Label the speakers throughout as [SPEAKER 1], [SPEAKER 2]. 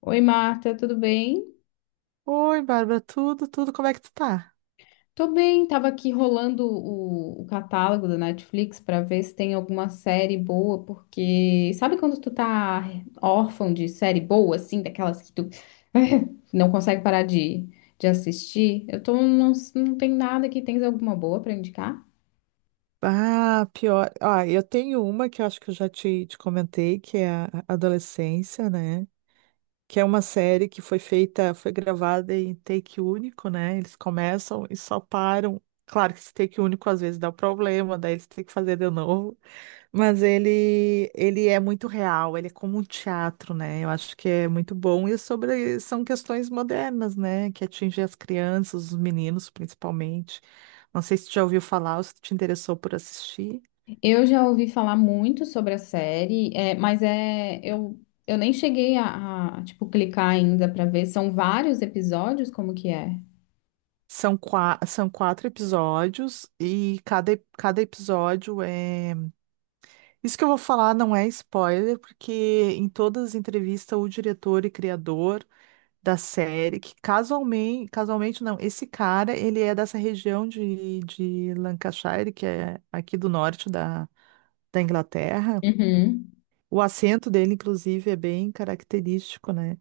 [SPEAKER 1] Oi, Marta, tudo bem?
[SPEAKER 2] Oi, Bárbara, tudo, como é que tu tá?
[SPEAKER 1] Tô bem, tava aqui rolando o catálogo da Netflix pra ver se tem alguma série boa, porque sabe quando tu tá órfão de série boa, assim, daquelas que tu não consegue parar de assistir? Eu tô, não, não tem nada aqui, tens alguma boa pra indicar?
[SPEAKER 2] Ah, pior. Ah, eu tenho uma que eu acho que eu já te comentei, que é a Adolescência, né? Que é uma série que foi feita, foi gravada em take único, né? Eles começam e só param. Claro que esse take único às vezes dá problema, daí eles têm que fazer de novo. Mas ele é muito real, ele é como um teatro, né? Eu acho que é muito bom. E sobre, são questões modernas, né? Que atingem as crianças, os meninos, principalmente. Não sei se tu já ouviu falar ou se te interessou por assistir.
[SPEAKER 1] Eu já ouvi falar muito sobre a série, é, mas é, eu nem cheguei a, tipo, clicar ainda pra ver, são vários episódios, como que é?
[SPEAKER 2] São, são quatro episódios e cada episódio é. Isso que eu vou falar não é spoiler, porque em todas as entrevistas o diretor e criador. Da série, que casualmente não, esse cara, ele é dessa região de Lancashire, que é aqui do norte da Inglaterra.
[SPEAKER 1] Uhum.
[SPEAKER 2] O acento dele, inclusive, é bem característico, né?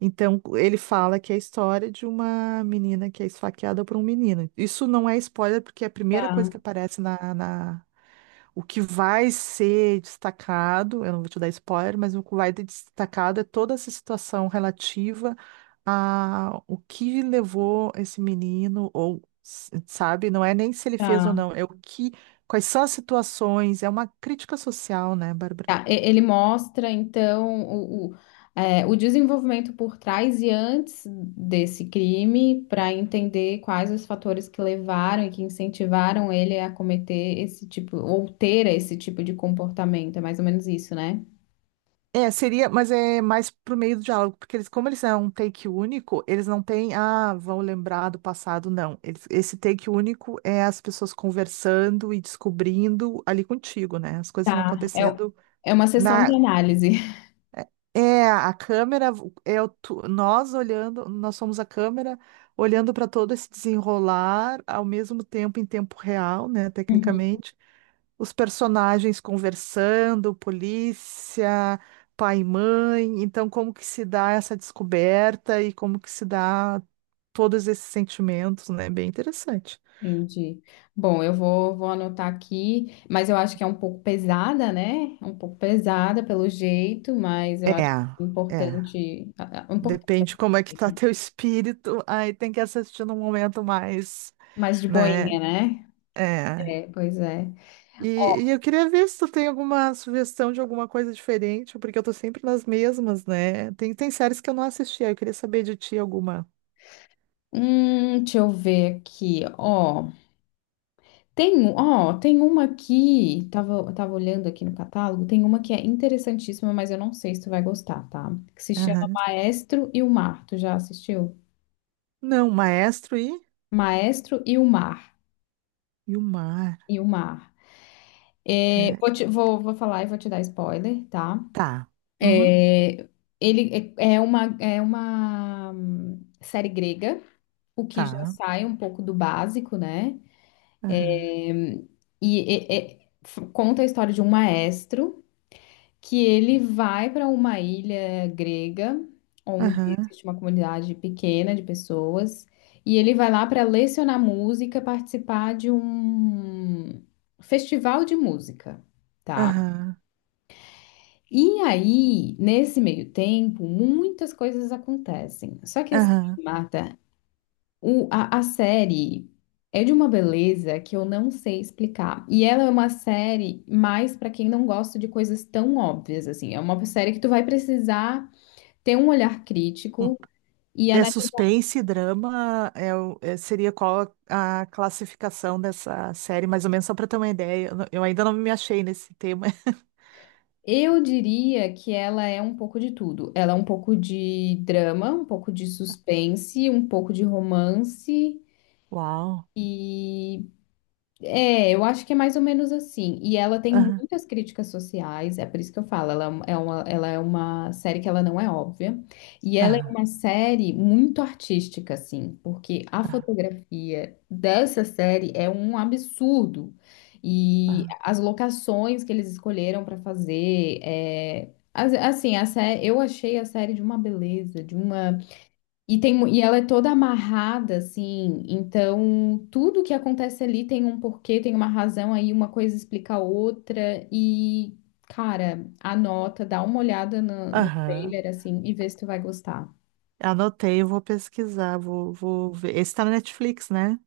[SPEAKER 2] Então, ele fala que é a história de uma menina que é esfaqueada por um menino. Isso não é spoiler, porque é a primeira coisa que
[SPEAKER 1] Tá.
[SPEAKER 2] aparece na. O que vai ser destacado, eu não vou te dar spoiler, mas o que vai ser destacado é toda essa situação relativa a o que levou esse menino, ou, sabe, não é nem se ele fez ou
[SPEAKER 1] Tá.
[SPEAKER 2] não, é o que. Quais são as situações, é uma crítica social, né, Bárbara?
[SPEAKER 1] Tá, ele mostra, então, o desenvolvimento por trás e antes desse crime, para entender quais os fatores que levaram e que incentivaram ele a cometer esse tipo, ou ter esse tipo de comportamento. É mais ou menos isso, né?
[SPEAKER 2] É, seria, mas é mais pro meio do diálogo, porque eles, como eles é um take único, eles não têm, vão lembrar do passado, não. Eles- esse take único é as pessoas conversando e descobrindo ali contigo, né? As coisas vão
[SPEAKER 1] Tá. É,
[SPEAKER 2] acontecendo
[SPEAKER 1] é uma sessão de
[SPEAKER 2] na,
[SPEAKER 1] análise.
[SPEAKER 2] é, a câmera é o nós olhando, nós somos a câmera olhando para todo esse desenrolar ao mesmo tempo em tempo real, né, tecnicamente os personagens conversando, polícia, pai e mãe. Então, como que se dá essa descoberta e como que se dá todos esses sentimentos, né? Bem interessante.
[SPEAKER 1] Entendi. Bom, eu vou anotar aqui, mas eu acho que é um pouco pesada, né? É um pouco pesada pelo jeito, mas eu acho
[SPEAKER 2] É, é.
[SPEAKER 1] importante, importante
[SPEAKER 2] Depende como é que
[SPEAKER 1] assistir,
[SPEAKER 2] tá
[SPEAKER 1] né?
[SPEAKER 2] teu espírito, aí tem que assistir num momento mais,
[SPEAKER 1] Mais de
[SPEAKER 2] né?
[SPEAKER 1] boinha, né?
[SPEAKER 2] É.
[SPEAKER 1] É, pois é.
[SPEAKER 2] E eu queria ver se tu tem alguma sugestão de alguma coisa diferente, porque eu tô sempre nas mesmas, né? Tem séries que eu não assisti, aí eu queria saber de ti alguma.
[SPEAKER 1] Deixa eu ver aqui, ó. Ó, tem uma aqui, tava olhando aqui no catálogo, tem uma que é interessantíssima, mas eu não sei se tu vai gostar, tá? Que se chama Maestro e o Mar. Tu já assistiu?
[SPEAKER 2] Não, maestro
[SPEAKER 1] Maestro e o Mar.
[SPEAKER 2] e o mar.
[SPEAKER 1] E o Mar. É, vou, te-
[SPEAKER 2] É,
[SPEAKER 1] vou, vou falar e vou te dar spoiler, tá?
[SPEAKER 2] tá. Uhum,
[SPEAKER 1] É, ele é uma série grega, o que já
[SPEAKER 2] tá.
[SPEAKER 1] sai um pouco do básico, né?
[SPEAKER 2] Aham,
[SPEAKER 1] É, E conta a história de um maestro que ele vai para uma ilha grega, onde
[SPEAKER 2] aham,
[SPEAKER 1] existe uma comunidade pequena de pessoas, e ele vai lá para lecionar música, participar de um festival de música, tá?
[SPEAKER 2] aham,
[SPEAKER 1] E aí, nesse meio tempo, muitas coisas acontecem. Só que assim,
[SPEAKER 2] aham.
[SPEAKER 1] Marta, a série é de uma beleza que eu não sei explicar. E ela é uma série mais para quem não gosta de coisas tão óbvias assim. É uma série que tu vai precisar ter um olhar
[SPEAKER 2] Hum,
[SPEAKER 1] crítico e
[SPEAKER 2] é
[SPEAKER 1] analisar.
[SPEAKER 2] suspense e drama, é, seria qual a classificação dessa série, mais ou menos, só para ter uma ideia. Eu ainda não me achei nesse tema.
[SPEAKER 1] Eu diria que ela é um pouco de tudo. Ela é um pouco de drama, um pouco de suspense, um pouco de romance.
[SPEAKER 2] Uau.
[SPEAKER 1] E É, eu acho que é mais ou menos assim. E ela tem
[SPEAKER 2] Aham,
[SPEAKER 1] muitas críticas sociais, é por isso que eu falo, ela é uma série que ela não é óbvia. E ela é
[SPEAKER 2] aham,
[SPEAKER 1] uma série muito artística, assim, porque a
[SPEAKER 2] aham,
[SPEAKER 1] fotografia dessa série é um absurdo. E
[SPEAKER 2] aham.
[SPEAKER 1] as locações que eles escolheram para fazer, assim, eu achei a série de uma beleza, de uma e, tem, mu- e ela é toda amarrada, assim, então tudo que acontece ali tem um porquê, tem uma razão aí, uma coisa explica a outra, e, cara, anota, dá uma olhada no
[SPEAKER 2] Aham.
[SPEAKER 1] trailer, assim, e vê se tu vai gostar.
[SPEAKER 2] Anotei, eu vou pesquisar, vou ver. Esse tá na Netflix, né?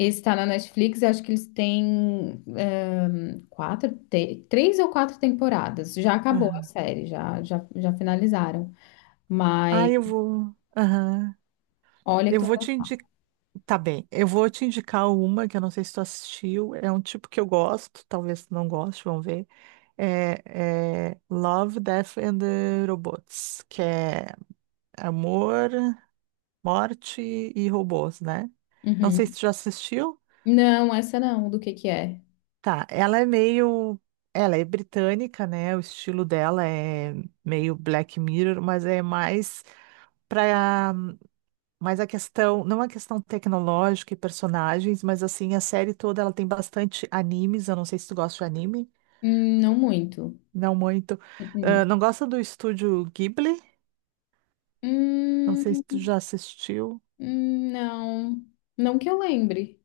[SPEAKER 1] Esse tá na Netflix, eu acho que eles têm três ou quatro temporadas, já acabou a
[SPEAKER 2] Aham.
[SPEAKER 1] série, já, já, já finalizaram,
[SPEAKER 2] Ah,
[SPEAKER 1] mas
[SPEAKER 2] eu vou. Aham.
[SPEAKER 1] olha que
[SPEAKER 2] Eu
[SPEAKER 1] tu vai
[SPEAKER 2] vou te
[SPEAKER 1] gostar.
[SPEAKER 2] indicar. Tá bem, eu vou te indicar uma que eu não sei se tu assistiu, é um tipo que eu gosto, talvez tu não goste, vamos ver. É, é Love, Death and the Robots, que é amor, morte e robôs, né? Não sei se
[SPEAKER 1] Uhum.
[SPEAKER 2] tu já assistiu.
[SPEAKER 1] Não, essa não, do que é?
[SPEAKER 2] Tá, ela é meio. Ela é britânica, né? O estilo dela é meio Black Mirror, mas é mais pra mas a questão, não a questão tecnológica e personagens, mas assim, a série toda ela tem bastante animes. Eu não sei se tu gosta de anime,
[SPEAKER 1] Não muito.
[SPEAKER 2] não muito.
[SPEAKER 1] Uhum.
[SPEAKER 2] Ah, não gosta do estúdio Ghibli? Não sei
[SPEAKER 1] Hum,
[SPEAKER 2] se tu já assistiu.
[SPEAKER 1] não, não que eu lembre.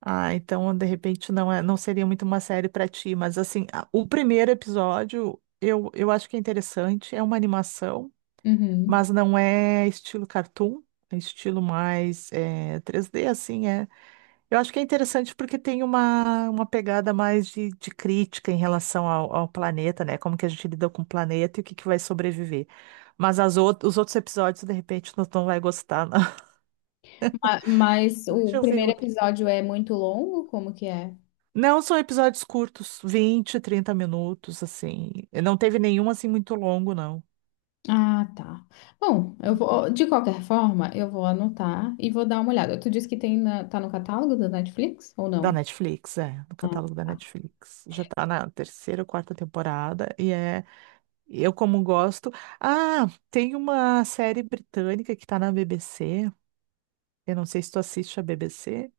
[SPEAKER 2] Ah, então de repente não é, não seria muito uma série pra ti, mas assim, o primeiro episódio eu acho que é interessante, é uma animação,
[SPEAKER 1] Uhum.
[SPEAKER 2] mas não é estilo cartoon, é estilo mais 3D, assim, é. Eu acho que é interessante porque tem uma pegada mais de crítica em relação ao planeta, né? Como que a gente lida com o planeta e o que, que vai sobreviver. Mas as os outros episódios, de repente, não, não vai gostar, não.
[SPEAKER 1] Mas,
[SPEAKER 2] Deixa
[SPEAKER 1] o
[SPEAKER 2] eu ver
[SPEAKER 1] primeiro
[SPEAKER 2] outro.
[SPEAKER 1] episódio é muito longo? Como que é?
[SPEAKER 2] Não, são episódios curtos, 20, 30 minutos, assim. Não teve nenhum, assim, muito longo, não.
[SPEAKER 1] Ah, tá. Bom, eu vou, de qualquer forma, eu vou anotar e vou dar uma olhada. Tu disse que tá no catálogo da Netflix ou
[SPEAKER 2] Da
[SPEAKER 1] não?
[SPEAKER 2] Netflix, é, no
[SPEAKER 1] Ah,
[SPEAKER 2] catálogo da
[SPEAKER 1] tá.
[SPEAKER 2] Netflix. Já tá na terceira ou quarta temporada e é, eu como gosto. Ah, tem uma série britânica que tá na BBC. Eu não sei se tu assiste a BBC.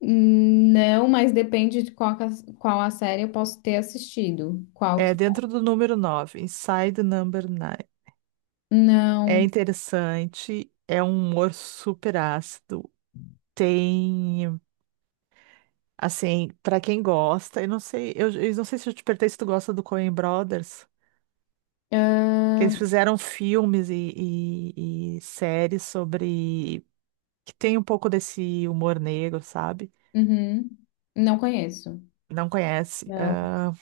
[SPEAKER 1] Não, mas depende de qual, qual a série eu posso ter assistido. Qual que.
[SPEAKER 2] É dentro do número 9, Inside the Number 9. É
[SPEAKER 1] Não.
[SPEAKER 2] interessante, é um humor super ácido. Tem, assim, pra quem gosta, eu não sei, eu não sei se eu te perguntei se tu gosta do Coen Brothers, que
[SPEAKER 1] Ah,
[SPEAKER 2] eles fizeram filmes e séries sobre que tem um pouco desse humor negro, sabe?
[SPEAKER 1] uhum. Não conheço.
[SPEAKER 2] Não conhece.
[SPEAKER 1] Não.
[SPEAKER 2] Ah,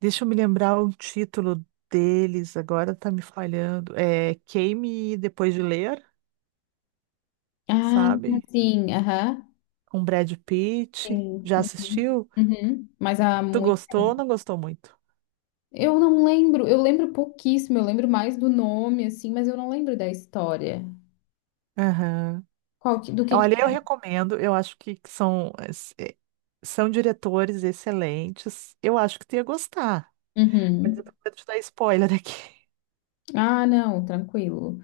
[SPEAKER 2] deixa eu me lembrar o título deles, agora tá me falhando. É Queime Depois de Ler,
[SPEAKER 1] Ah,
[SPEAKER 2] sabe?
[SPEAKER 1] sim, aham.
[SPEAKER 2] Com Brad Pitt.
[SPEAKER 1] Sim.
[SPEAKER 2] Já
[SPEAKER 1] Uhum.
[SPEAKER 2] assistiu?
[SPEAKER 1] Uhum. Mas há
[SPEAKER 2] Tu
[SPEAKER 1] muito.
[SPEAKER 2] gostou ou não gostou muito?
[SPEAKER 1] Eu não lembro, eu lembro pouquíssimo, eu lembro mais do nome, assim, mas eu não lembro da história.
[SPEAKER 2] Aham.
[SPEAKER 1] Do que que.
[SPEAKER 2] Olha, eu recomendo, eu acho que são, é, são diretores excelentes. Eu acho que tu ia gostar. Mas
[SPEAKER 1] Uhum.
[SPEAKER 2] eu tô com medo de dar spoiler aqui.
[SPEAKER 1] Ah, não, tranquilo.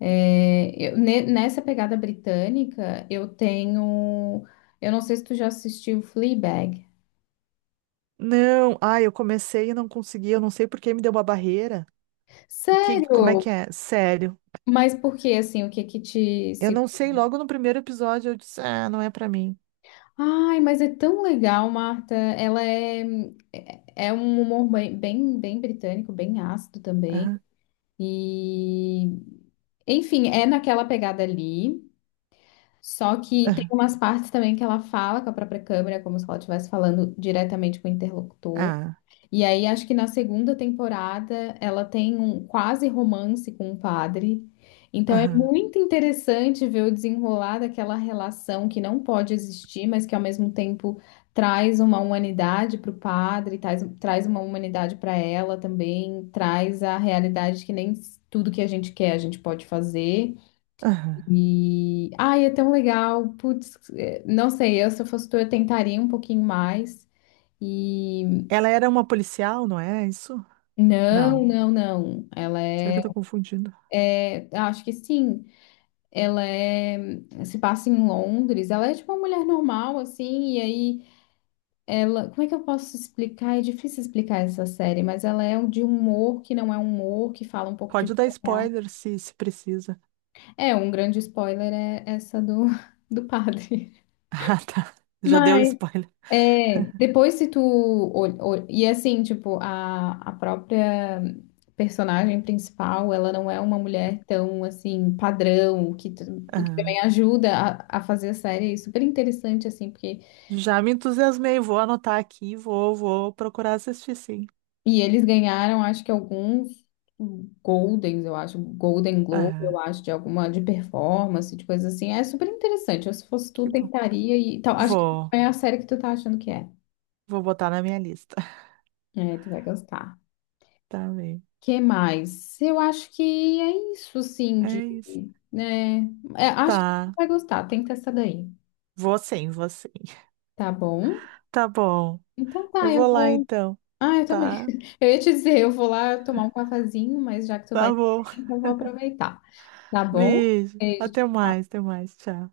[SPEAKER 1] É, nessa pegada britânica, eu tenho. Eu não sei se tu já assistiu Fleabag.
[SPEAKER 2] Não, ai, eu comecei e não consegui, eu não sei por que me deu uma barreira. O que, como é
[SPEAKER 1] Sério?
[SPEAKER 2] que é? Sério.
[SPEAKER 1] Mas por que, assim, o que que te.
[SPEAKER 2] Eu não sei, logo no primeiro episódio eu disse, ah, não é pra mim.
[SPEAKER 1] Ai, mas é tão legal, Marta. Ela é. É um humor bem, bem bem britânico, bem ácido também.
[SPEAKER 2] Aham,
[SPEAKER 1] E, enfim, é naquela pegada ali. Só que tem
[SPEAKER 2] aham,
[SPEAKER 1] umas partes também que ela fala com a própria câmera, como se ela estivesse falando diretamente com o interlocutor.
[SPEAKER 2] ah,
[SPEAKER 1] E aí, acho que na segunda temporada ela tem um quase romance com o padre. Então é
[SPEAKER 2] aham,
[SPEAKER 1] muito interessante ver o desenrolar daquela relação que não pode existir, mas que ao mesmo tempo traz uma humanidade para o padre, traz uma humanidade para ela também, traz a realidade de que nem tudo que a gente quer a gente pode fazer.
[SPEAKER 2] aham.
[SPEAKER 1] E ai, é tão legal. Putz, não sei, eu se eu fosse tu, eu tentaria um pouquinho mais. E
[SPEAKER 2] Ela era uma policial, não é isso? Não.
[SPEAKER 1] Não, não, não. Ela
[SPEAKER 2] Será que eu tô confundindo?
[SPEAKER 1] é, acho que sim. Ela é, se passa em Londres. Ela é tipo uma mulher normal, assim. E aí, ela, como é que eu posso explicar? É difícil explicar essa série, mas ela é de um humor que não é um humor, que fala um pouco de
[SPEAKER 2] Pode
[SPEAKER 1] vida
[SPEAKER 2] dar
[SPEAKER 1] real.
[SPEAKER 2] spoiler se precisa.
[SPEAKER 1] É, um grande spoiler é essa do, do padre.
[SPEAKER 2] Ah, tá. Já deu
[SPEAKER 1] Mas
[SPEAKER 2] spoiler.
[SPEAKER 1] é, depois se tu. E assim, tipo, a própria personagem principal, ela não é uma mulher tão, assim, padrão, o que
[SPEAKER 2] Aham.
[SPEAKER 1] também ajuda a fazer a série é super interessante, assim, porque.
[SPEAKER 2] Já me entusiasmei, vou anotar aqui, vou procurar assistir, sim.
[SPEAKER 1] E eles ganharam, acho que alguns Goldens, eu acho, Golden Globe, eu
[SPEAKER 2] Aham,
[SPEAKER 1] acho, de alguma, de performance, de coisa assim. É super interessante. Eu, se fosse tu,
[SPEAKER 2] que bom.
[SPEAKER 1] tentaria e tal. Acho que
[SPEAKER 2] Vou,
[SPEAKER 1] é a série que tu tá achando que é.
[SPEAKER 2] vou botar na minha lista.
[SPEAKER 1] É, tu vai gostar.
[SPEAKER 2] Tá bem.
[SPEAKER 1] Que mais? Eu acho que é isso, assim,
[SPEAKER 2] É
[SPEAKER 1] de,
[SPEAKER 2] isso.
[SPEAKER 1] né? É, acho que você
[SPEAKER 2] Tá.
[SPEAKER 1] vai gostar. Tenta essa daí,
[SPEAKER 2] Vou sim, vou sim.
[SPEAKER 1] tá bom?
[SPEAKER 2] Tá bom.
[SPEAKER 1] Então
[SPEAKER 2] Eu
[SPEAKER 1] tá, eu
[SPEAKER 2] vou lá
[SPEAKER 1] vou.
[SPEAKER 2] então,
[SPEAKER 1] Ah, eu também.
[SPEAKER 2] tá?
[SPEAKER 1] Eu ia te dizer, eu vou lá tomar um cafezinho, mas já que tu vai,
[SPEAKER 2] Tá bom.
[SPEAKER 1] eu vou aproveitar. Tá bom?
[SPEAKER 2] Beijo.
[SPEAKER 1] Beijo.
[SPEAKER 2] Até
[SPEAKER 1] Tchau.
[SPEAKER 2] mais, até mais. Tchau.